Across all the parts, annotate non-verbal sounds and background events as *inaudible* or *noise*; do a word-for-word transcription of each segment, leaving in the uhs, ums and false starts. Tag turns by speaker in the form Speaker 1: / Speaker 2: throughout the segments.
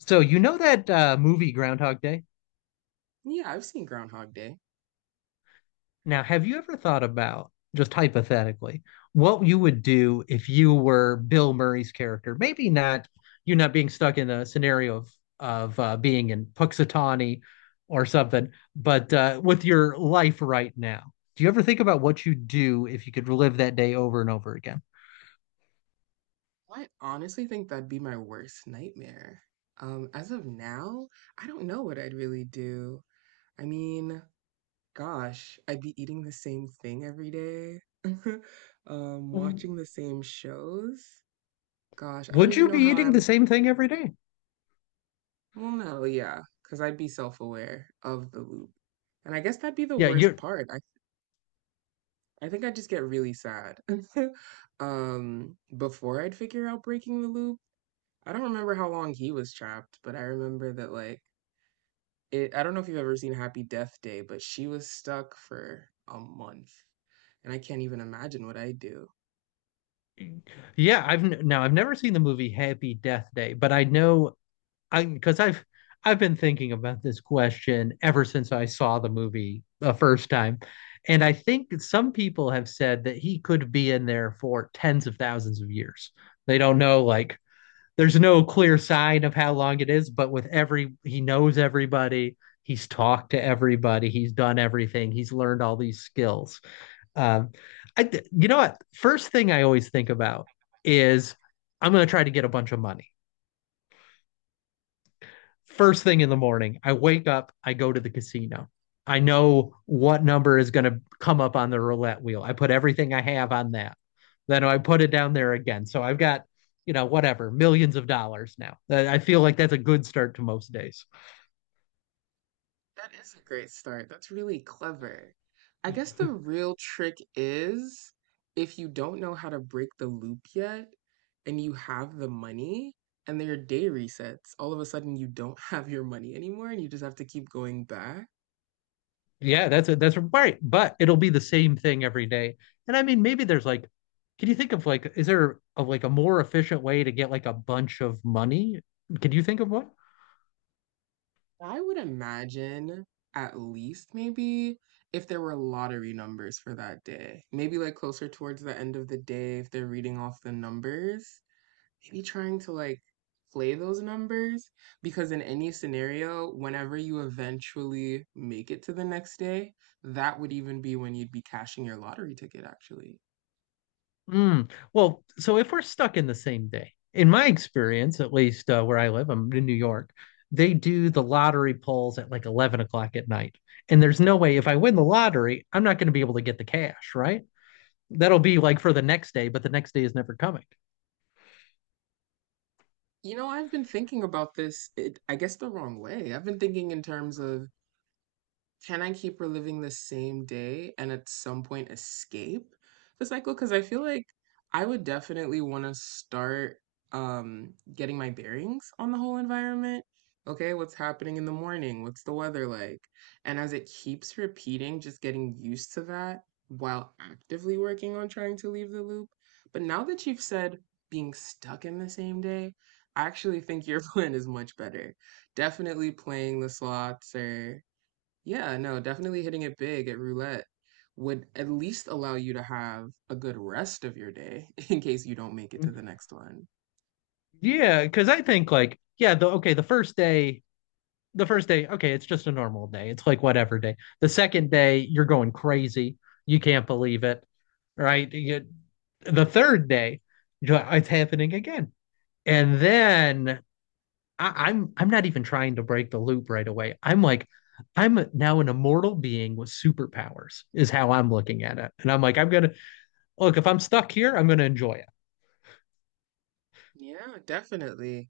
Speaker 1: So you know that uh, movie Groundhog Day?
Speaker 2: Yeah, I've seen Groundhog Day.
Speaker 1: Now, have you ever thought about, just hypothetically, what you would do if you were Bill Murray's character? Maybe not you not being stuck in a scenario of of uh, being in Puxatawny or something, but uh, with your life right now. Do you ever think about what you'd do if you could relive that day over and over again?
Speaker 2: I honestly think that'd be my worst nightmare. Um, as of now, I don't know what I'd really do. I mean, gosh, I'd be eating the same thing every day, *laughs* um,
Speaker 1: Mm.
Speaker 2: watching the same shows. Gosh, I don't
Speaker 1: Would
Speaker 2: even
Speaker 1: you be
Speaker 2: know how I
Speaker 1: eating the
Speaker 2: would.
Speaker 1: same thing every day?
Speaker 2: Well, no, yeah, because I'd be self-aware of the loop. And I guess that'd be the
Speaker 1: Yeah,
Speaker 2: worst
Speaker 1: you're.
Speaker 2: part. I I think I'd just get really sad *laughs* um before I'd figure out breaking the loop. I don't remember how long he was trapped, but I remember that like it I don't know if you've ever seen Happy Death Day, but she was stuck for a month. And I can't even imagine what I do.
Speaker 1: Yeah, I've n- now I've never seen the movie Happy Death Day, but I know I because I've I've been thinking about this question ever since I saw the movie the first time. And I think some people have said that he could be in there for tens of thousands of years. They don't know, like, there's no clear sign of how long it is, but with every, he knows everybody. He's talked to everybody. He's done everything. He's learned all these skills. Um, I, you know what? First thing I always think about is I'm going to try to get a bunch of money. First thing in the morning, I wake up, I go to the casino. I know what number is going to come up on the roulette wheel. I put everything I have on that. Then I put it down there again. So I've got, you know, whatever, millions of dollars now. I feel like that's a good start to most days.
Speaker 2: That is a great start. That's really clever. I guess the real trick is if you don't know how to break the loop yet and you have the money and their day resets, all of a sudden you don't *laughs* have your money anymore, and you just have to keep going back.
Speaker 1: Yeah, that's it. That's right. But it'll be the same thing every day. And I mean, maybe there's like, can you think of like, is there a, like a more efficient way to get like a bunch of money? Can you think of one?
Speaker 2: I would imagine at least maybe if there were lottery numbers for that day, maybe like closer towards the end of the day, if they're reading off the numbers, maybe trying to like play those numbers, because in any scenario, whenever you eventually make it to the next day, that would even be when you'd be cashing your lottery ticket, actually.
Speaker 1: Mm. Well, so if we're stuck in the same day, in my experience, at least uh, where I live, I'm in New York, they do the lottery polls at like eleven o'clock at night. And there's no way if I win the lottery, I'm not going to be able to get the cash, right? That'll be like for the next day, but the next day is never coming.
Speaker 2: You know, I've been thinking about this, it, I guess, the wrong way. I've been thinking in terms of, can I keep reliving the same day and at some point escape the cycle? Because I feel like I would definitely want to start um, getting my bearings on the whole environment. Okay, what's happening in the morning? What's the weather like? And as it keeps repeating, just getting used to that while actively working on trying to leave the loop. But now that you've said being stuck in the same day, I actually think your *laughs* plan is much better. Definitely playing the slots or yeah, no, definitely hitting it big at roulette would at least allow you to have a good rest of your day *laughs* in case you don't make it to the next one.
Speaker 1: Yeah, because I think like, yeah, the okay, the first day, the first day, okay, it's just a normal day. It's like whatever day. The second day, you're going crazy. You can't believe it, right? You, the third day, it's happening again. And then I, I'm I'm not even trying to break the loop right away. I'm like, I'm now an immortal being with superpowers, is how I'm looking at it. And I'm like, I'm gonna look, if I'm stuck here, I'm gonna enjoy it.
Speaker 2: Yeah, definitely.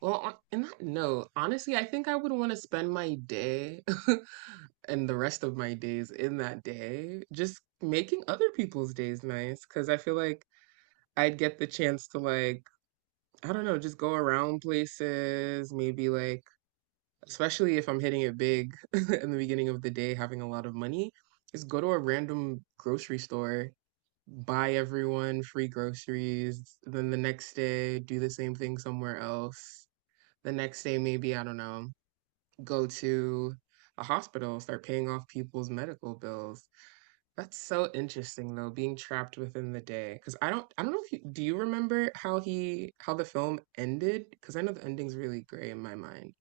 Speaker 2: Well, on, in that note, honestly, I think I would want to spend my day *laughs* and the rest of my days in that day just making other people's days nice, because I feel like I'd get the chance to like, I don't know, just go around places, maybe like, especially if I'm hitting it big *laughs* in the beginning of the day, having a lot of money, is go to a random grocery store, buy everyone free groceries, then the next day do the same thing somewhere else. The next day, maybe, I don't know, go to a hospital, start paying off people's medical bills. That's so interesting though, being trapped within the day. Because I don't, I don't know if you, do you remember how he, how the film ended? Because I know the ending's really gray in my mind.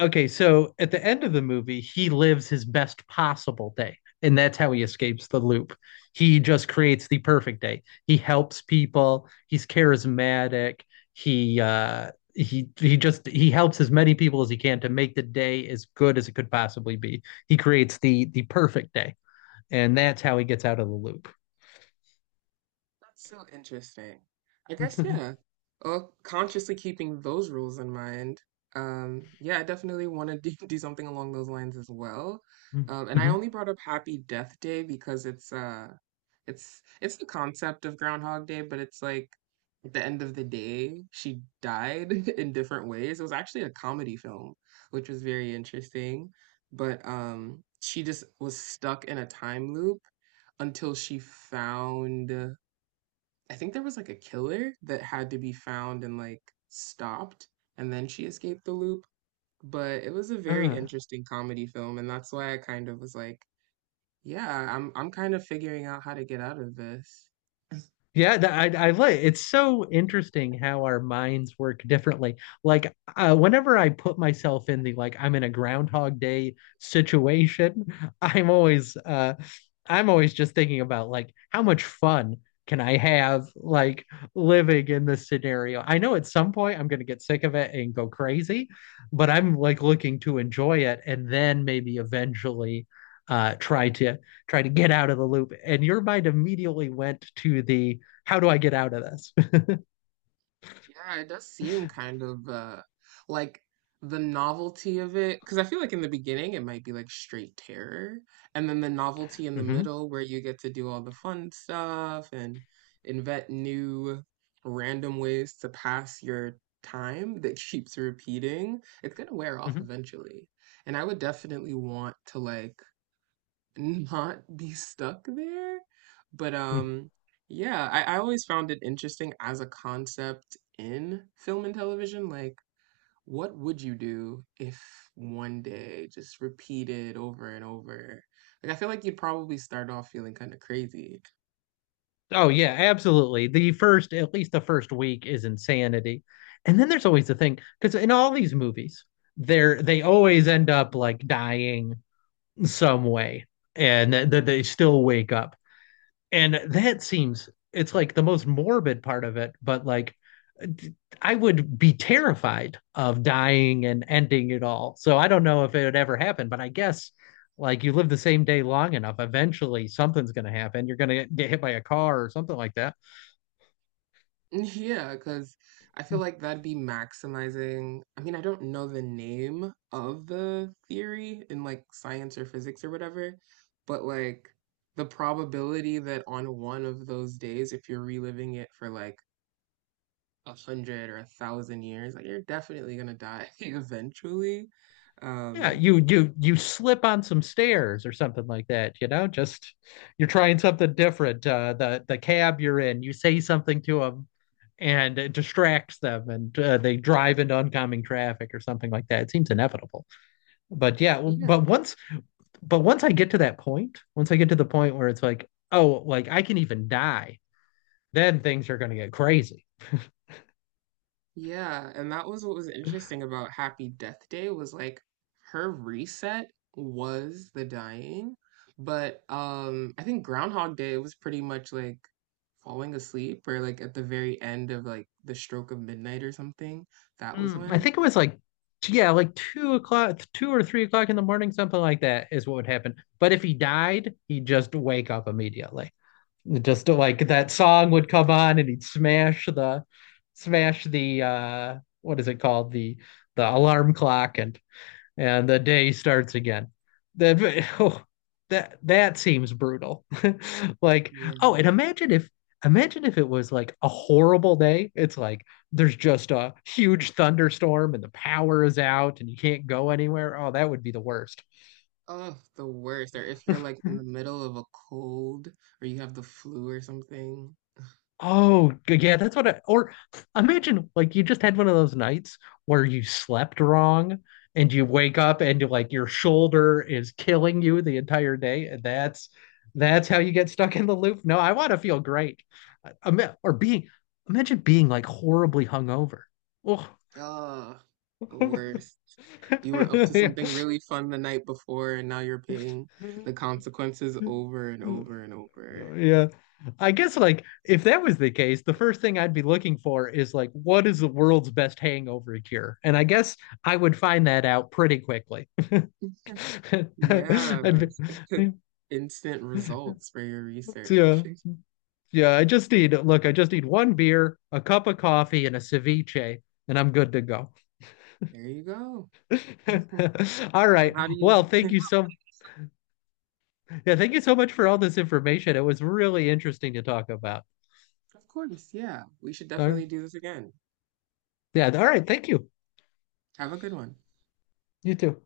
Speaker 1: Okay, so at the end of the movie, he lives his best possible day, and that's how he escapes the loop. He just creates the perfect day. He helps people. He's charismatic. He uh he he just he helps as many people as he can to make the day as good as it could possibly be. He creates the the perfect day, and that's how he gets out of the loop.
Speaker 2: That's so interesting. I guess, yeah.
Speaker 1: *laughs*
Speaker 2: Well, consciously keeping those rules in mind, um, yeah, I definitely want to do, *laughs* do something along those lines as well. Um, and I
Speaker 1: Mhm.
Speaker 2: only brought up Happy Death Day because it's uh It's it's the concept of Groundhog Day, but it's like at the end of the day, she died *laughs* in different ways. It was actually a comedy film, which was very interesting. But um, she just was stuck in a time loop until she found, I think there was like a killer that had to be found and like stopped, and then she escaped the loop. But it was a very
Speaker 1: Ah.
Speaker 2: interesting comedy film, and that's why I kind of was like, yeah, I'm I'm kind of figuring out how to get out of this.
Speaker 1: Yeah, th- I, I like it's so interesting how our minds work differently. Like uh, whenever I put myself in the like I'm in a Groundhog Day situation, *laughs* I'm always uh, I'm always just thinking about like how much fun can I have like living in this scenario. I know at some point I'm gonna get sick of it and go crazy, but I'm like looking to enjoy it and then maybe eventually uh, try to try to get out of the loop. And your mind immediately went to the how do I get out of this? *laughs*
Speaker 2: Yeah, it does seem kind of uh like the novelty of it, because I feel like in the beginning it might be like straight terror, and then the novelty in the
Speaker 1: Mm-hmm.
Speaker 2: middle where you get to do all the fun stuff and invent new random ways to pass your time that *laughs* keeps repeating, it's gonna wear off
Speaker 1: Mm-hmm.
Speaker 2: eventually. And I would definitely want to like not be stuck there. But um yeah, I, I always found it interesting as a concept in film and television. Like, what would you do if one day just repeated over and over? Like I feel like you'd probably start off feeling kind of crazy.
Speaker 1: Oh yeah, absolutely. The first, at least the first week, is insanity, and then there's always the thing because in all these movies, they're they always end up like dying some way, and th- th- they still wake up. And that seems it's like the most morbid part of it, but like I would be terrified of dying and ending it all. So I don't know if it would ever happen, but I guess like you live the same day long enough, eventually something's going to happen. You're going to get hit by a car or something like that.
Speaker 2: Yeah, because I feel like that'd be maximizing. I mean, I don't know the name of the theory in like science or physics or whatever, but like the probability that on one of those days, if you're reliving it for like a hundred or a thousand years, like you're definitely gonna die *laughs* eventually.
Speaker 1: Yeah,
Speaker 2: Um,
Speaker 1: you you you slip on some stairs or something like that, you know, just you're trying something different. Uh, the the cab you're in, you say something to them and it distracts them and uh, they drive into oncoming traffic or something like that. It seems inevitable. But yeah,
Speaker 2: yeah.
Speaker 1: but once but once I get to that point, once I get to the point where it's like, oh, like I can even die, then things are going to get crazy.
Speaker 2: Yeah, and that was what was interesting about Happy Death Day was like her reset was the dying, but um I think Groundhog Day was pretty much like falling asleep or like at the very end of like the stroke of midnight or something. That was
Speaker 1: Mm, I
Speaker 2: when.
Speaker 1: think it was like, yeah, like two o'clock, two or three o'clock in the morning, something like that is what would happen. But if he died, he'd just wake up immediately. Just like that song would come on and he'd smash the, smash the, uh, what is it called? The, the alarm clock and and the day starts again. That *laughs* oh, that that seems brutal. *laughs* like
Speaker 2: Yeah.
Speaker 1: oh, and imagine if imagine if it was like a horrible day. It's like there's just a huge thunderstorm and the power is out and you can't go anywhere. Oh, that would be the worst.
Speaker 2: Oh, the worst. Or if you're like in the
Speaker 1: *laughs*
Speaker 2: middle of a cold or you have the flu or something.
Speaker 1: Oh, g- yeah, that's what I, or imagine like you just had one of those nights where you slept wrong and you wake up and you like your shoulder is killing you the entire day, and that's that's how you get stuck in the loop. No, I want to feel great. I, I or being imagine being like horribly hungover. Oh.
Speaker 2: Oh, the worst. You were up to something
Speaker 1: *laughs*
Speaker 2: really fun the night before, and now you're paying the consequences over and
Speaker 1: Yeah.
Speaker 2: over and over.
Speaker 1: Yeah. I guess like if that was the case, the first thing I'd be looking for is like what is the world's best hangover cure? And I guess I would find that out pretty quickly. *laughs*
Speaker 2: Yeah.
Speaker 1: I'd
Speaker 2: *laughs*
Speaker 1: be-
Speaker 2: Instant results for your
Speaker 1: yeah.
Speaker 2: research.
Speaker 1: Yeah, I just need look, I just need one beer, a cup of coffee, and a ceviche, and I'm good to go.
Speaker 2: There you go. Mhm.
Speaker 1: *laughs* All right.
Speaker 2: And how do you?
Speaker 1: Well, thank you so yeah, thank you so much for all this information. It was really interesting to talk about.
Speaker 2: Of course, yeah. We should
Speaker 1: All right.
Speaker 2: definitely do this again.
Speaker 1: Yeah, all right, thank you.
Speaker 2: Have a good one.
Speaker 1: You too.